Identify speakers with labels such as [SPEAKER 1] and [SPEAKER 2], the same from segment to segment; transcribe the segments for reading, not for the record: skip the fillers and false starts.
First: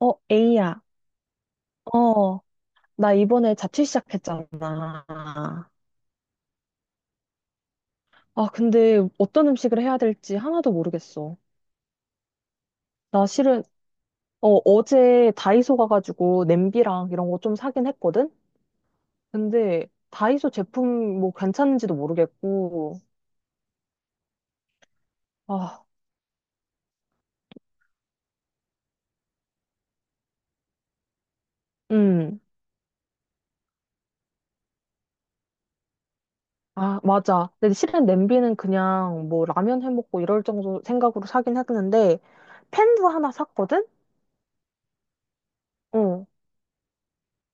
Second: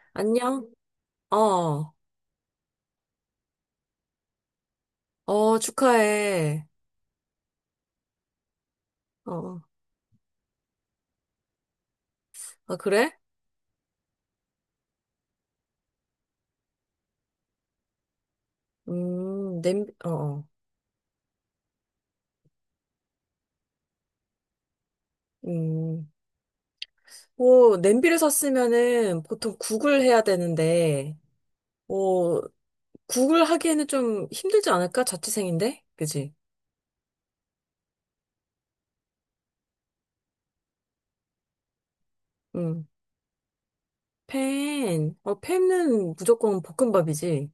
[SPEAKER 1] 어,
[SPEAKER 2] 안녕?
[SPEAKER 1] 에이야.
[SPEAKER 2] 어,
[SPEAKER 1] 어, 나 이번에 자취 시작했잖아.
[SPEAKER 2] 어,
[SPEAKER 1] 아,
[SPEAKER 2] 축하해.
[SPEAKER 1] 근데
[SPEAKER 2] 어,
[SPEAKER 1] 어떤
[SPEAKER 2] 어.
[SPEAKER 1] 음식을 해야 될지 하나도 모르겠어.
[SPEAKER 2] 아, 그래?
[SPEAKER 1] 나 실은, 어제 다이소 가가지고 냄비랑 이런 거 좀 사긴 했거든? 근데
[SPEAKER 2] 냄비, 어, 어.
[SPEAKER 1] 다이소 제품 뭐 괜찮은지도 모르겠고, 아,
[SPEAKER 2] 음, 뭐, 냄비를 샀으면은 보통 국을 해야 되는데,
[SPEAKER 1] 음.
[SPEAKER 2] 뭐, 국을 하기에는 좀 힘들지 않을까? 자취생인데? 그지?
[SPEAKER 1] 아, 맞아. 근데 실은 냄비는 그냥 뭐 라면 해 먹고 이럴 정도 생각으로 사긴 했는데,
[SPEAKER 2] 음,
[SPEAKER 1] 팬도 하나 샀거든?
[SPEAKER 2] 팬, 어, 팬은
[SPEAKER 1] 어.
[SPEAKER 2] 무조건 볶음밥이지.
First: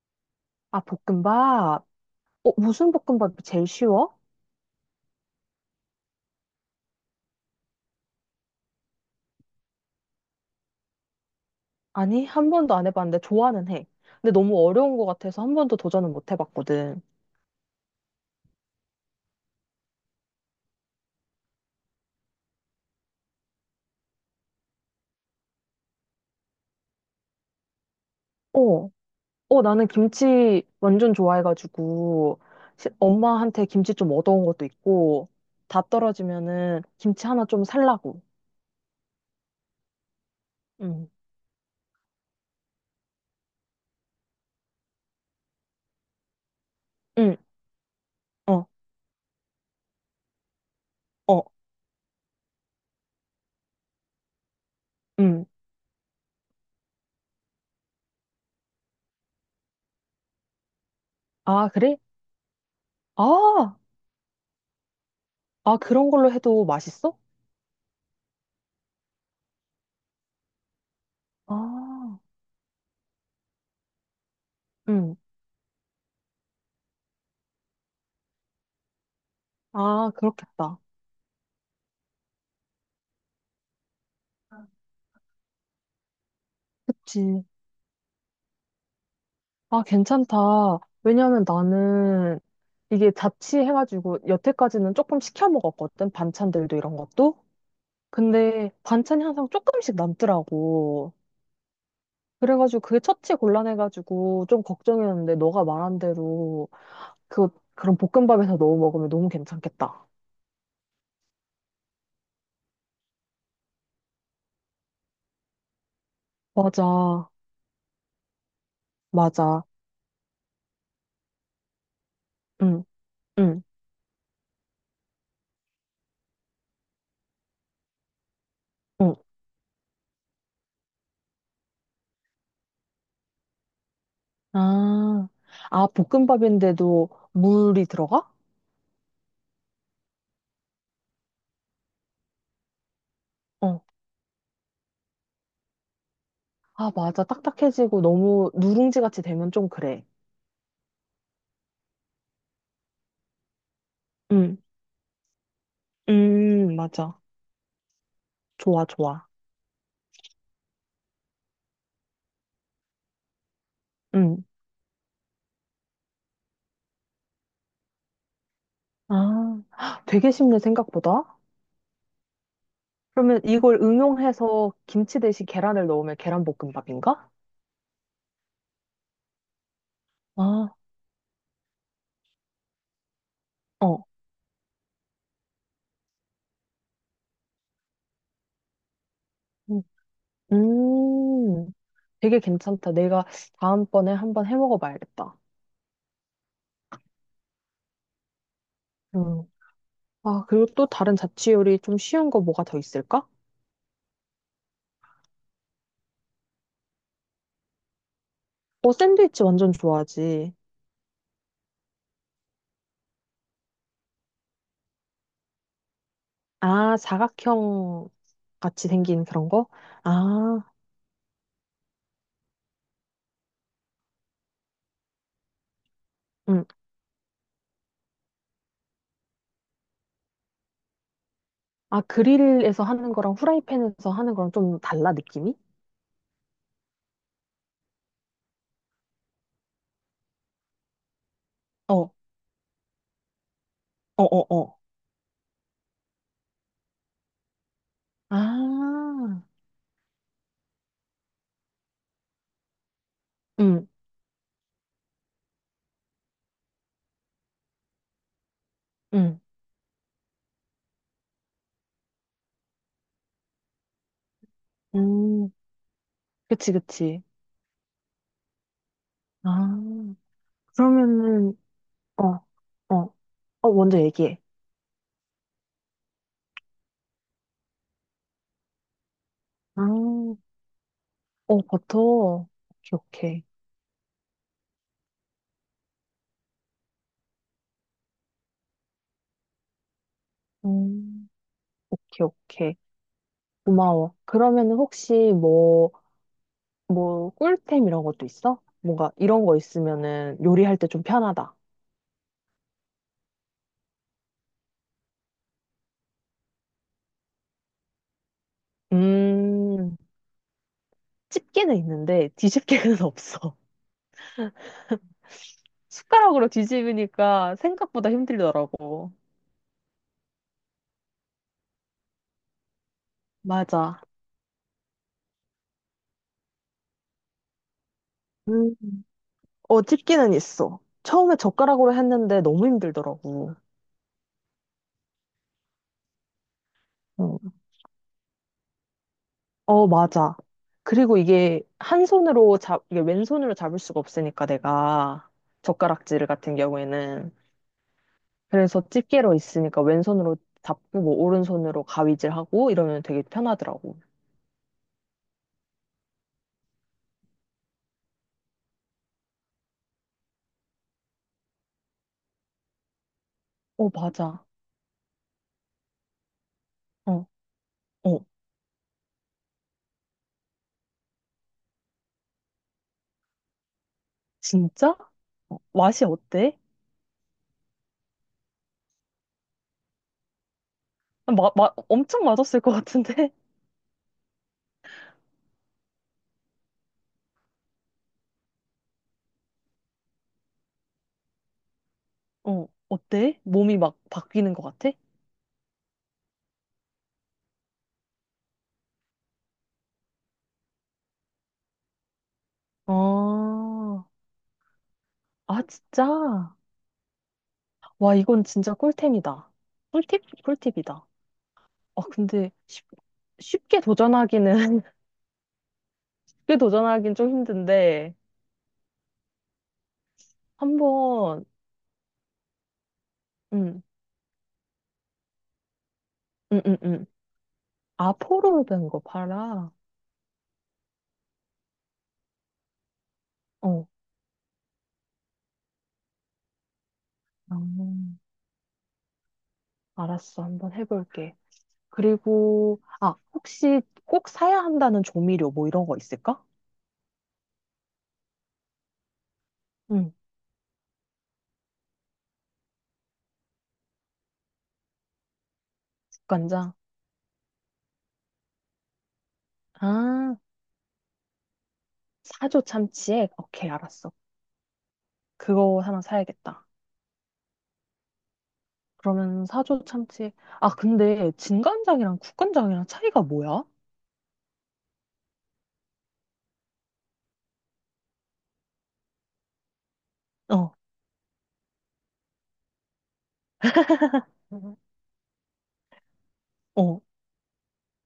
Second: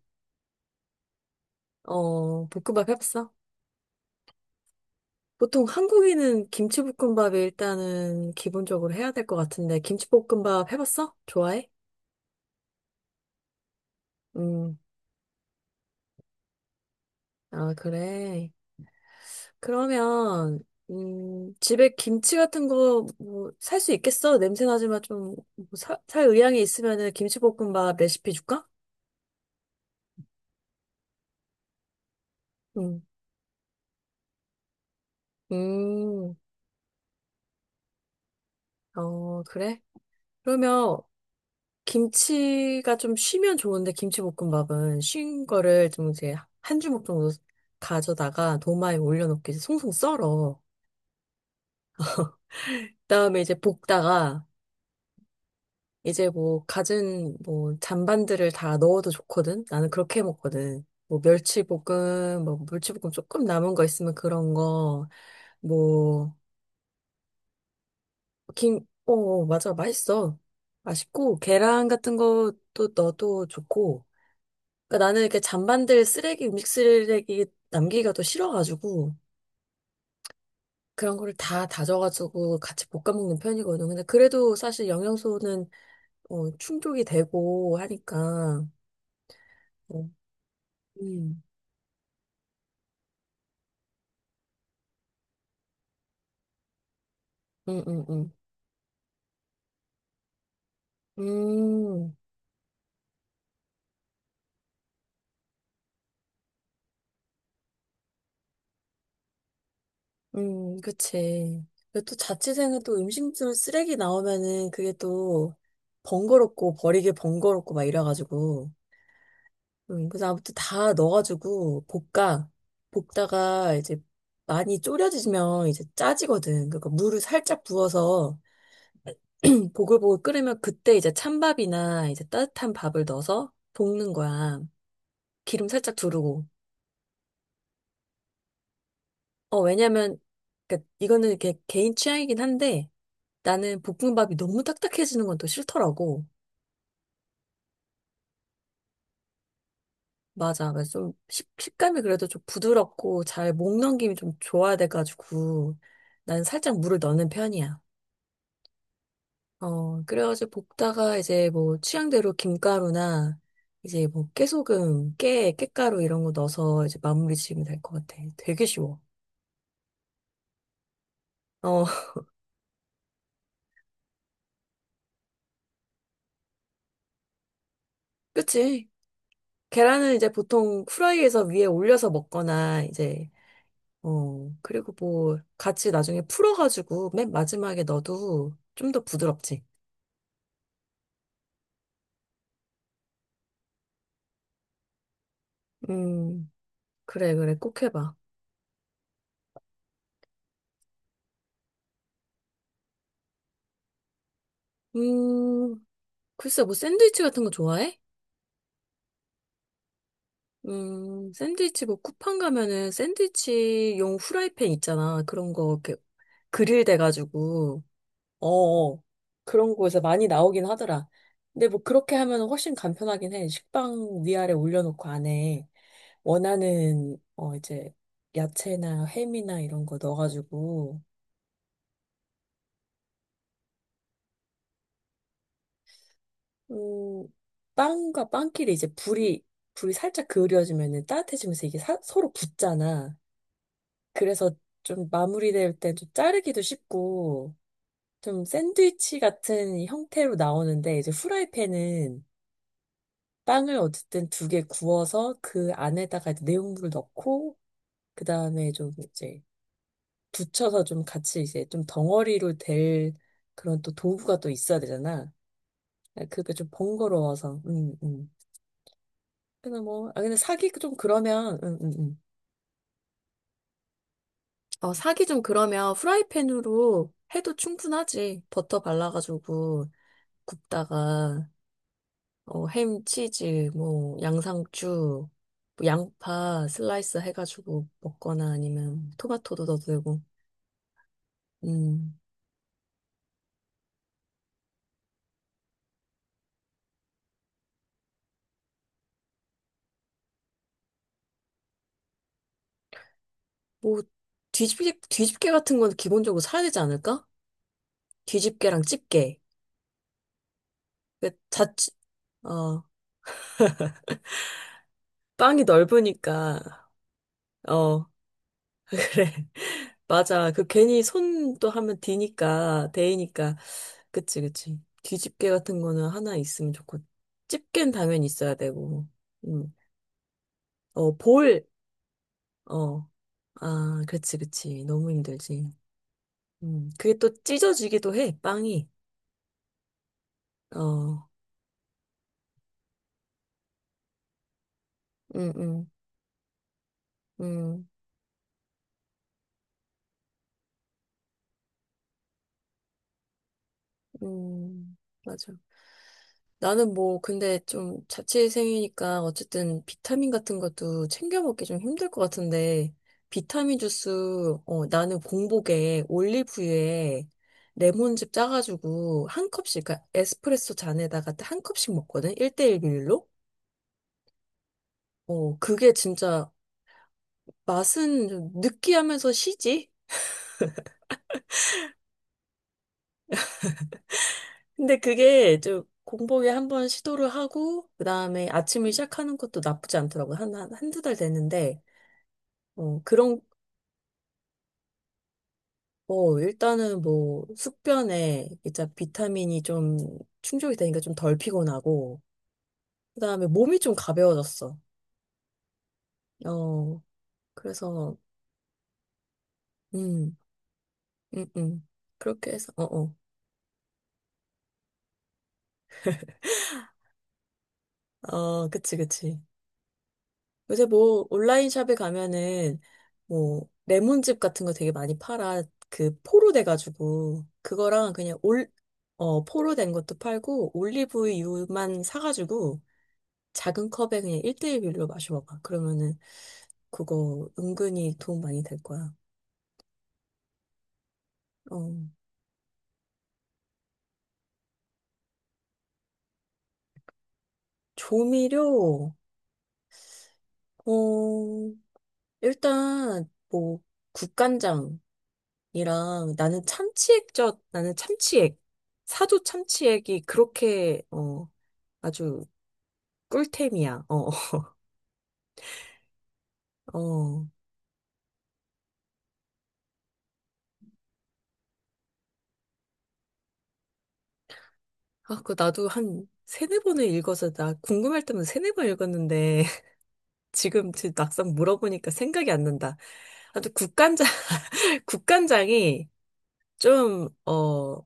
[SPEAKER 1] 아, 볶음밥.
[SPEAKER 2] 어,
[SPEAKER 1] 어,
[SPEAKER 2] 볶음밥
[SPEAKER 1] 무슨
[SPEAKER 2] 해봤어?
[SPEAKER 1] 볶음밥이 제일 쉬워?
[SPEAKER 2] 보통 한국인은 김치볶음밥이 일단은 기본적으로 해야 될 것 같은데, 김치볶음밥 해봤어? 좋아해?
[SPEAKER 1] 아니, 한 번도 안 해봤는데 좋아는 해. 근데 너무
[SPEAKER 2] 음,
[SPEAKER 1] 어려운 것 같아서 한 번도 도전은 못 해봤거든.
[SPEAKER 2] 아, 그래. 그러면, 집에 김치 같은 거, 뭐, 살 수 있겠어? 냄새 나지만 좀, 뭐 살 의향이 있으면은 김치볶음밥 레시피 줄까?
[SPEAKER 1] 어, 어, 나는 김치 완전 좋아해가지고
[SPEAKER 2] 응.
[SPEAKER 1] 엄마한테 김치 좀 얻어온 것도 있고 다
[SPEAKER 2] 음,
[SPEAKER 1] 떨어지면은 김치 하나 좀 살라고.
[SPEAKER 2] 어, 그래? 그러면,
[SPEAKER 1] 응,
[SPEAKER 2] 김치가 좀 쉬면 좋은데, 김치볶음밥은 쉰 거를 좀 이제 한 주먹 정도
[SPEAKER 1] 응,
[SPEAKER 2] 가져다가
[SPEAKER 1] 어,
[SPEAKER 2] 도마에 올려놓고 이제 송송 썰어.
[SPEAKER 1] 어,
[SPEAKER 2] 그다음에 이제 볶다가
[SPEAKER 1] 응.
[SPEAKER 2] 이제 뭐 갖은 뭐 잔반들을 다 넣어도 좋거든. 나는 그렇게 해 먹거든. 뭐
[SPEAKER 1] 아, 그래?
[SPEAKER 2] 멸치볶음, 뭐 물치볶음 조금 남은
[SPEAKER 1] 아,
[SPEAKER 2] 거 있으면 그런 거,
[SPEAKER 1] 아, 그런 걸로
[SPEAKER 2] 뭐
[SPEAKER 1] 해도 맛있어?
[SPEAKER 2] 김, 어, 맞아 맛있어. 맛있고 계란 같은
[SPEAKER 1] 아,
[SPEAKER 2] 것도 넣어도 좋고. 그러니까
[SPEAKER 1] 응.
[SPEAKER 2] 나는 이렇게 잔반들 쓰레기 음식 쓰레기 남기기가 또 싫어가지고
[SPEAKER 1] 아, 그렇겠다.
[SPEAKER 2] 그런 거를 다 다져가지고 같이 볶아 먹는 편이거든. 근데 그래도 사실 영양소는 어, 충족이
[SPEAKER 1] 그치.
[SPEAKER 2] 되고 하니까.
[SPEAKER 1] 아,
[SPEAKER 2] 어,
[SPEAKER 1] 괜찮다.
[SPEAKER 2] 음.
[SPEAKER 1] 왜냐면 나는 이게 자취해가지고 여태까지는 조금 시켜 먹었거든. 반찬들도 이런 것도.
[SPEAKER 2] 응응응.
[SPEAKER 1] 근데 반찬이 항상 조금씩 남더라고.
[SPEAKER 2] 음,
[SPEAKER 1] 그래가지고 그게 처치 곤란해가지고 좀 걱정이었는데 너가 말한 대로 그런 볶음밥에서 넣어 먹으면 너무 괜찮겠다.
[SPEAKER 2] 그치. 그리고 또 자취생은 또 음식물 쓰레기 나오면은 그게 또 번거롭고 버리기
[SPEAKER 1] 맞아.
[SPEAKER 2] 번거롭고 막 이래가지고.
[SPEAKER 1] 맞아.
[SPEAKER 2] 그래서 아무튼 다 넣어가지고 볶아.
[SPEAKER 1] 응, 응,
[SPEAKER 2] 볶다가 이제 많이 졸여지면 이제 짜지거든. 그러니까 물을 살짝 부어서
[SPEAKER 1] 응.
[SPEAKER 2] 보글보글 끓으면 그때 이제 찬밥이나 이제 따뜻한 밥을 넣어서 볶는 거야.
[SPEAKER 1] 아,
[SPEAKER 2] 기름
[SPEAKER 1] 아,
[SPEAKER 2] 살짝 두르고.
[SPEAKER 1] 볶음밥인데도 물이 들어가?
[SPEAKER 2] 어, 왜냐면, 그니까 이거는 이렇게 개인 취향이긴 한데, 나는
[SPEAKER 1] 어.
[SPEAKER 2] 볶음밥이 너무 딱딱해지는 건 또 싫더라고.
[SPEAKER 1] 아, 맞아. 딱딱해지고 너무 누룽지 같이 되면 좀 그래.
[SPEAKER 2] 맞아. 그래서 좀 식감이 그래도 좀 부드럽고 잘 목 넘김이 좀
[SPEAKER 1] 음,
[SPEAKER 2] 좋아야 돼가지고 나는 살짝 물을
[SPEAKER 1] 맞아.
[SPEAKER 2] 넣는 편이야.
[SPEAKER 1] 좋아, 좋아.
[SPEAKER 2] 어, 그래가지고 볶다가 이제 뭐 취향대로 김가루나 이제 뭐
[SPEAKER 1] 음.
[SPEAKER 2] 깨소금, 깻가루 이런 거 넣어서 이제 마무리 지으면 될 것 같아. 되게 쉬워.
[SPEAKER 1] 아, 헉, 되게 쉽네, 생각보다.
[SPEAKER 2] 어,
[SPEAKER 1] 그러면 이걸 응용해서 김치 대신 계란을 넣으면 계란볶음밥인가?
[SPEAKER 2] 그치? 계란은 이제
[SPEAKER 1] 아,
[SPEAKER 2] 보통 후라이에서 위에 올려서 먹거나 이제
[SPEAKER 1] 어.
[SPEAKER 2] 어, 그리고 뭐, 같이 나중에 풀어가지고 맨 마지막에 넣어도 좀 더 부드럽지.
[SPEAKER 1] 음, 음, 되게 괜찮다. 내가 다음번에 한번 해 먹어봐야겠다.
[SPEAKER 2] 음, 그래, 그래, 꼭 해봐.
[SPEAKER 1] 음. 아, 그리고 또 다른 자취 요리 좀 쉬운 거 뭐가 더 있을까?
[SPEAKER 2] 음, 글쎄, 뭐, 샌드위치 같은 거 좋아해?
[SPEAKER 1] 어, 샌드위치 완전 좋아하지.
[SPEAKER 2] 샌드위치 뭐, 쿠팡 가면은 샌드위치용 후라이팬 있잖아. 그런 거, 이렇게, 그릴
[SPEAKER 1] 아,
[SPEAKER 2] 돼가지고,
[SPEAKER 1] 사각형
[SPEAKER 2] 어,
[SPEAKER 1] 같이
[SPEAKER 2] 어.
[SPEAKER 1] 생긴 그런 거?
[SPEAKER 2] 그런 거에서 많이
[SPEAKER 1] 아,
[SPEAKER 2] 나오긴 하더라. 근데 뭐, 그렇게 하면 훨씬 간편하긴 해. 식빵 위아래 올려놓고 안에.
[SPEAKER 1] 음,
[SPEAKER 2] 원하는 어 이제 야채나 햄이나 이런 거 넣어가지고
[SPEAKER 1] 아, 그릴에서 하는 거랑 후라이팬에서 하는 거랑 좀 달라, 느낌이?
[SPEAKER 2] 음 빵과 빵끼리 이제 불이 살짝 그을려지면은 따뜻해지면서 이게
[SPEAKER 1] 어, 어,
[SPEAKER 2] 서로 붙잖아.
[SPEAKER 1] 어,
[SPEAKER 2] 그래서
[SPEAKER 1] 어.
[SPEAKER 2] 좀 마무리될 때 좀 자르기도 쉽고 좀 샌드위치
[SPEAKER 1] 아,
[SPEAKER 2] 같은 형태로 나오는데 이제 후라이팬은 빵을
[SPEAKER 1] 응,
[SPEAKER 2] 어쨌든 두 개 구워서 그 안에다가 이제 내용물을 넣고 그다음에 좀
[SPEAKER 1] 응,
[SPEAKER 2] 이제 붙여서 좀 같이 이제 좀 덩어리로 될 그런 또 도구가 또 있어야 되잖아.
[SPEAKER 1] 음,
[SPEAKER 2] 그게 좀
[SPEAKER 1] 그치, 그치.
[SPEAKER 2] 번거로워서. 그래서 뭐,
[SPEAKER 1] 아,
[SPEAKER 2] 아, 근데 사기 좀 그러면,
[SPEAKER 1] 그러면은, 어, 어, 어, 먼저 얘기해.
[SPEAKER 2] 어, 사기 좀 그러면 후라이팬으로 해도 충분하지. 버터
[SPEAKER 1] 아,
[SPEAKER 2] 발라가지고
[SPEAKER 1] 어,
[SPEAKER 2] 굽다가,
[SPEAKER 1] 버터.
[SPEAKER 2] 어,
[SPEAKER 1] 오케이,
[SPEAKER 2] 햄,
[SPEAKER 1] 오케이.
[SPEAKER 2] 치즈, 뭐, 양상추, 뭐 양파 슬라이스 해가지고 먹거나 아니면 토마토도 넣어도 되고,
[SPEAKER 1] 음,
[SPEAKER 2] 음.
[SPEAKER 1] 오케이, 오케이. 고마워. 그러면은 혹시 뭐, 꿀템 이런 것도 있어? 뭔가 이런 거 있으면은 요리할 때 좀 편하다.
[SPEAKER 2] 뭐, 뒤집개 같은 건 기본적으로 사야 되지 않을까? 뒤집개랑 집게
[SPEAKER 1] 음,
[SPEAKER 2] 그자
[SPEAKER 1] 집게는 있는데
[SPEAKER 2] 어,
[SPEAKER 1] 뒤집개는 없어.
[SPEAKER 2] 빵이
[SPEAKER 1] 숟가락으로
[SPEAKER 2] 넓으니까,
[SPEAKER 1] 뒤집으니까
[SPEAKER 2] 어,
[SPEAKER 1] 생각보다 힘들더라고.
[SPEAKER 2] 그래. 맞아. 그 괜히 손도 하면 디니까, 데이니까.
[SPEAKER 1] 맞아.
[SPEAKER 2] 그치, 그치. 뒤집개 같은 거는 하나 있으면 좋고, 집게는 당연히 있어야
[SPEAKER 1] 음,
[SPEAKER 2] 되고, 음.
[SPEAKER 1] 어, 찝기는 있어.
[SPEAKER 2] 어,
[SPEAKER 1] 처음에
[SPEAKER 2] 볼,
[SPEAKER 1] 젓가락으로 했는데 너무
[SPEAKER 2] 어,
[SPEAKER 1] 힘들더라고.
[SPEAKER 2] 아, 그치, 그치. 너무 힘들지. 음. 그게
[SPEAKER 1] 어,
[SPEAKER 2] 또 찢어지기도 해, 빵이.
[SPEAKER 1] 어, 맞아. 그리고
[SPEAKER 2] 어,
[SPEAKER 1] 이게 한 손으로 이게 왼손으로 잡을 수가 없으니까 내가
[SPEAKER 2] 음, 음,
[SPEAKER 1] 젓가락질 같은 경우에는.
[SPEAKER 2] 음,
[SPEAKER 1] 그래서 집게로 있으니까 왼손으로 잡고 뭐 오른손으로 가위질하고 이러면 되게 편하더라고.
[SPEAKER 2] 음, 맞아. 나는 뭐, 근데 좀 자취생이니까 어쨌든 비타민 같은 것도 챙겨 먹기 좀 힘들 것 같은데, 비타민
[SPEAKER 1] 어,
[SPEAKER 2] 주스,
[SPEAKER 1] 맞아.
[SPEAKER 2] 어, 나는 공복에 올리브유에
[SPEAKER 1] 어, 어,
[SPEAKER 2] 레몬즙 짜가지고 한 컵씩, 그러니까 에스프레소 잔에다가 한 컵씩 먹거든? 1대1 비율로?
[SPEAKER 1] 진짜?
[SPEAKER 2] 어,
[SPEAKER 1] 어,
[SPEAKER 2] 그게
[SPEAKER 1] 맛이
[SPEAKER 2] 진짜
[SPEAKER 1] 어때?
[SPEAKER 2] 맛은 좀 느끼하면서 시지?
[SPEAKER 1] 엄청 맛없을 것 같은데?
[SPEAKER 2] 근데 그게 좀 공복에 한번 시도를 하고, 그 다음에 아침을 시작하는 것도 나쁘지 않더라고. 한두 달 됐는데,
[SPEAKER 1] 어,
[SPEAKER 2] 어,
[SPEAKER 1] 어때?
[SPEAKER 2] 그런
[SPEAKER 1] 몸이 막 바뀌는 것 같아?
[SPEAKER 2] 뭐, 일단은 뭐, 숙변에 이제 비타민이 좀 충족이 되니까 좀 덜 피곤하고, 그 다음에
[SPEAKER 1] 아,
[SPEAKER 2] 몸이 좀 가벼워졌어.
[SPEAKER 1] 아, 진짜?
[SPEAKER 2] 어,
[SPEAKER 1] 와,
[SPEAKER 2] 그래서,
[SPEAKER 1] 이건 진짜 꿀템이다. 꿀팁?
[SPEAKER 2] 음,
[SPEAKER 1] 꿀팁이다.
[SPEAKER 2] 음, 음.
[SPEAKER 1] 아, 근데
[SPEAKER 2] 그렇게 해서, 어, 어.
[SPEAKER 1] 쉽게 도전하기는, 쉽게 도전하긴 좀 힘든데,
[SPEAKER 2] 어, 그치, 그치.
[SPEAKER 1] 한
[SPEAKER 2] 요새 뭐,
[SPEAKER 1] 번,
[SPEAKER 2] 온라인 샵에 가면은, 뭐,
[SPEAKER 1] 응,
[SPEAKER 2] 레몬즙 같은 거 되게 많이 팔아. 그, 포로
[SPEAKER 1] 응, 응, 응.
[SPEAKER 2] 돼가지고,
[SPEAKER 1] 아,
[SPEAKER 2] 그거랑 그냥
[SPEAKER 1] 포로
[SPEAKER 2] 올,
[SPEAKER 1] 된 거
[SPEAKER 2] 어,
[SPEAKER 1] 팔아?
[SPEAKER 2] 포로 된 것도 팔고, 올리브유만 사가지고,
[SPEAKER 1] 어,
[SPEAKER 2] 작은 컵에 그냥 1대1 비율로 마셔봐봐. 그러면은, 그거 은근히
[SPEAKER 1] 음,
[SPEAKER 2] 도움 많이 될 거야.
[SPEAKER 1] 알았어. 한번 해볼게.
[SPEAKER 2] 어,
[SPEAKER 1] 그리고, 아, 혹시 꼭 사야 한다는 조미료 뭐 이런 거 있을까?
[SPEAKER 2] 조미료,
[SPEAKER 1] 응,
[SPEAKER 2] 어, 일단, 뭐, 국간장이랑 나는
[SPEAKER 1] 국간장.
[SPEAKER 2] 참치액젓, 나는 참치액, 사조 참치액이
[SPEAKER 1] 아,
[SPEAKER 2] 그렇게, 어, 아주
[SPEAKER 1] 사조 참치액? 오케이,
[SPEAKER 2] 꿀템이야.
[SPEAKER 1] 알았어.
[SPEAKER 2] 어,
[SPEAKER 1] 그거 하나 사야겠다.
[SPEAKER 2] 어.
[SPEAKER 1] 그러면 사조 참치. 아, 근데 진간장이랑 국간장이랑 차이가 뭐야?
[SPEAKER 2] 아, 그 나도 한 세네 번을 읽어서 나 궁금할 때면 세네 번 읽었는데
[SPEAKER 1] 어,
[SPEAKER 2] 지금 막상 물어보니까 생각이 안 난다. 아무튼 국간장,
[SPEAKER 1] 음.
[SPEAKER 2] 국간장이
[SPEAKER 1] 어,
[SPEAKER 2] 좀, 어,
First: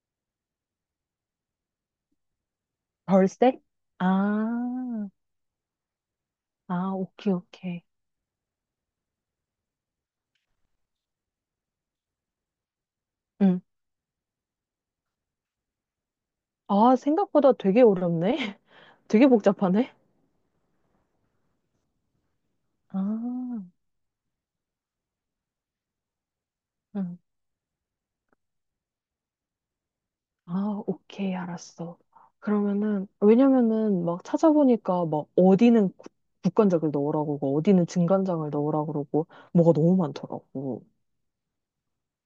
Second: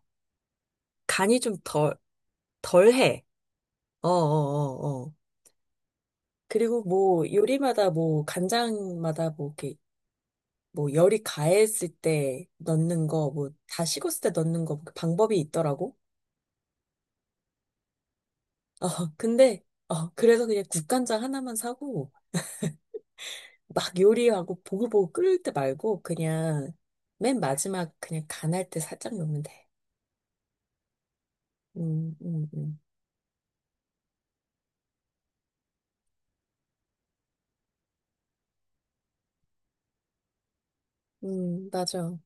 [SPEAKER 2] 간이 좀 덜, 덜해.
[SPEAKER 1] 덜세?
[SPEAKER 2] 어, 어,
[SPEAKER 1] 아,
[SPEAKER 2] 어, 어. 그리고
[SPEAKER 1] 아,
[SPEAKER 2] 뭐
[SPEAKER 1] 오케이, 오케이.
[SPEAKER 2] 요리마다 뭐 간장마다 뭐 이렇게 뭐 열이 가했을 때 넣는 거, 뭐
[SPEAKER 1] 응.
[SPEAKER 2] 다 식었을 때 넣는 거그 방법이 있더라고.
[SPEAKER 1] 아, 생각보다 되게 어렵네.
[SPEAKER 2] 어,
[SPEAKER 1] 되게
[SPEAKER 2] 근데
[SPEAKER 1] 복잡하네.
[SPEAKER 2] 어, 그래서 그냥 국간장 하나만 사고
[SPEAKER 1] 아,
[SPEAKER 2] 막 요리하고 보글보글 끓일 때 말고 그냥
[SPEAKER 1] 응.
[SPEAKER 2] 맨 마지막 그냥 간할 때 살짝 넣으면 돼.
[SPEAKER 1] 아, 오케이, 알았어.
[SPEAKER 2] 음, 음, 음.
[SPEAKER 1] 그러면은, 왜냐면은 막 찾아보니까 막 어디는 국간장을 넣으라고 그러고, 어디는 진간장을 넣으라고 그러고, 뭐가 너무 많더라고.
[SPEAKER 2] 맞아.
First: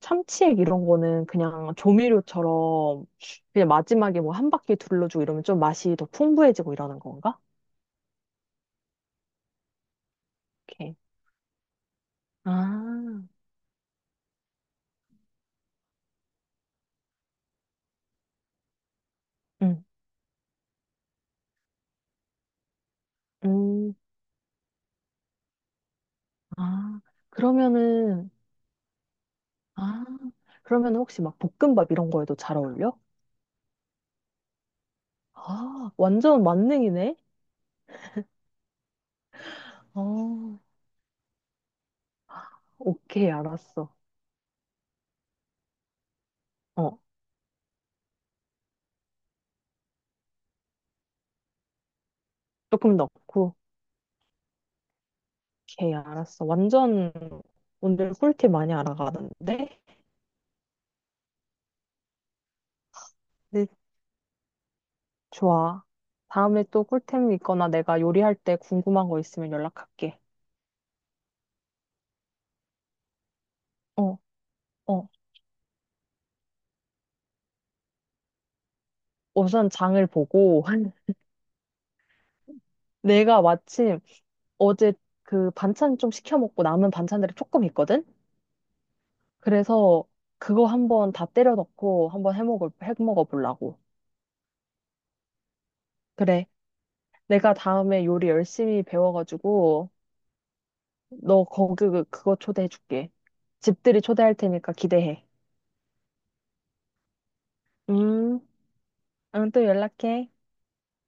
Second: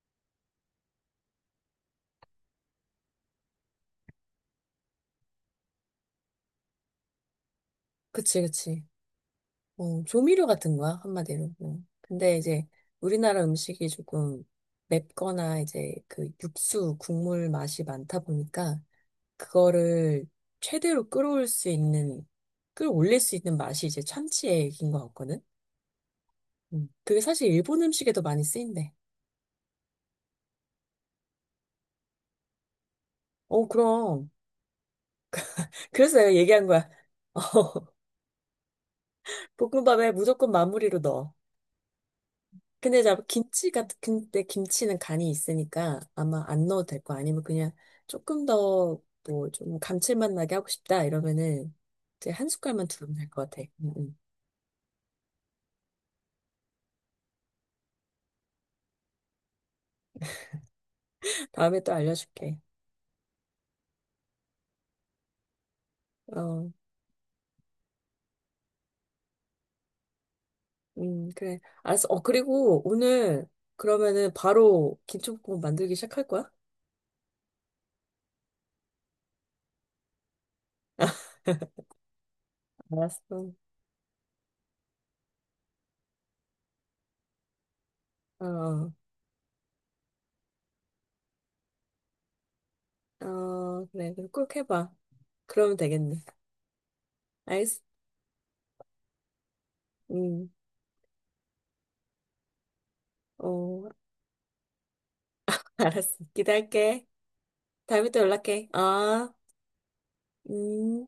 [SPEAKER 1] 참치액 이런 거는 그냥 조미료처럼 그냥 마지막에 뭐 한 바퀴 둘러주고 이러면 좀 맛이 더 풍부해지고 이러는 건가?
[SPEAKER 2] 그치, 그치. 어, 조미료 같은 거야,
[SPEAKER 1] 오케이.
[SPEAKER 2] 한마디로. 어. 근데 이제
[SPEAKER 1] 아,
[SPEAKER 2] 우리나라 음식이 조금 맵거나 이제 그 육수, 국물 맛이 많다 보니까
[SPEAKER 1] 응,
[SPEAKER 2] 그거를 최대로 끌어올 수 있는, 끌어올릴 수 있는 맛이
[SPEAKER 1] 음,
[SPEAKER 2] 이제 참치액인 것 같거든? 음.
[SPEAKER 1] 아,
[SPEAKER 2] 그게 사실 일본 음식에도
[SPEAKER 1] 그러면은,
[SPEAKER 2] 많이 쓰인대.
[SPEAKER 1] 아, 그러면 혹시 막 볶음밥 이런 거에도 잘 어울려?
[SPEAKER 2] 어, 그럼.
[SPEAKER 1] 아,
[SPEAKER 2] 그래서 내가
[SPEAKER 1] 완전
[SPEAKER 2] 얘기한 거야.
[SPEAKER 1] 만능이네?
[SPEAKER 2] 볶음밥에 무조건
[SPEAKER 1] 어,
[SPEAKER 2] 마무리로 넣어. 근데 나
[SPEAKER 1] 오케이,
[SPEAKER 2] 김치
[SPEAKER 1] 알았어.
[SPEAKER 2] 같은, 근데 김치는 간이 있으니까 아마 안 넣어도
[SPEAKER 1] 어,
[SPEAKER 2] 될 거 아니면 그냥 조금 더 뭐 좀 감칠맛 나게 하고 싶다 이러면은 이제 한 숟갈만
[SPEAKER 1] 조금
[SPEAKER 2] 두르면 될 것
[SPEAKER 1] 넣고,
[SPEAKER 2] 같아.
[SPEAKER 1] 오케이, 알았어. 완전 오늘 꿀팁 많이 알아가는데?
[SPEAKER 2] 다음에 또 알려줄게.
[SPEAKER 1] 좋아. 다음에
[SPEAKER 2] 어,
[SPEAKER 1] 또 꿀템 있거나 내가 요리할 때 궁금한 거 있으면 연락할게.
[SPEAKER 2] 그래. 알았어. 어, 그리고 오늘
[SPEAKER 1] 어,
[SPEAKER 2] 그러면은 바로
[SPEAKER 1] 어.
[SPEAKER 2] 김치볶음 만들기 시작할 거야?
[SPEAKER 1] 우선 장을 보고 내가
[SPEAKER 2] 알았어.
[SPEAKER 1] 마침 어제 그 반찬 좀 시켜 먹고 남은 반찬들이 조금 있거든?
[SPEAKER 2] 어,
[SPEAKER 1] 그래서 그거 한번 다 때려 넣고 한번 해 먹어 보려고.
[SPEAKER 2] 어, 그래. 그럼 꼭 해봐. 그러면 되겠네.
[SPEAKER 1] 그래. 내가
[SPEAKER 2] 알겠어.
[SPEAKER 1] 다음에 요리 열심히 배워 가지고
[SPEAKER 2] 음,
[SPEAKER 1] 너 거기 그거 초대해 줄게.
[SPEAKER 2] 어,
[SPEAKER 1] 집들이 초대할 테니까 기대해.
[SPEAKER 2] 알았어. 기대할게. 다음에 또
[SPEAKER 1] 음,
[SPEAKER 2] 연락해. 아.
[SPEAKER 1] 응, 또 연락해.
[SPEAKER 2] 음.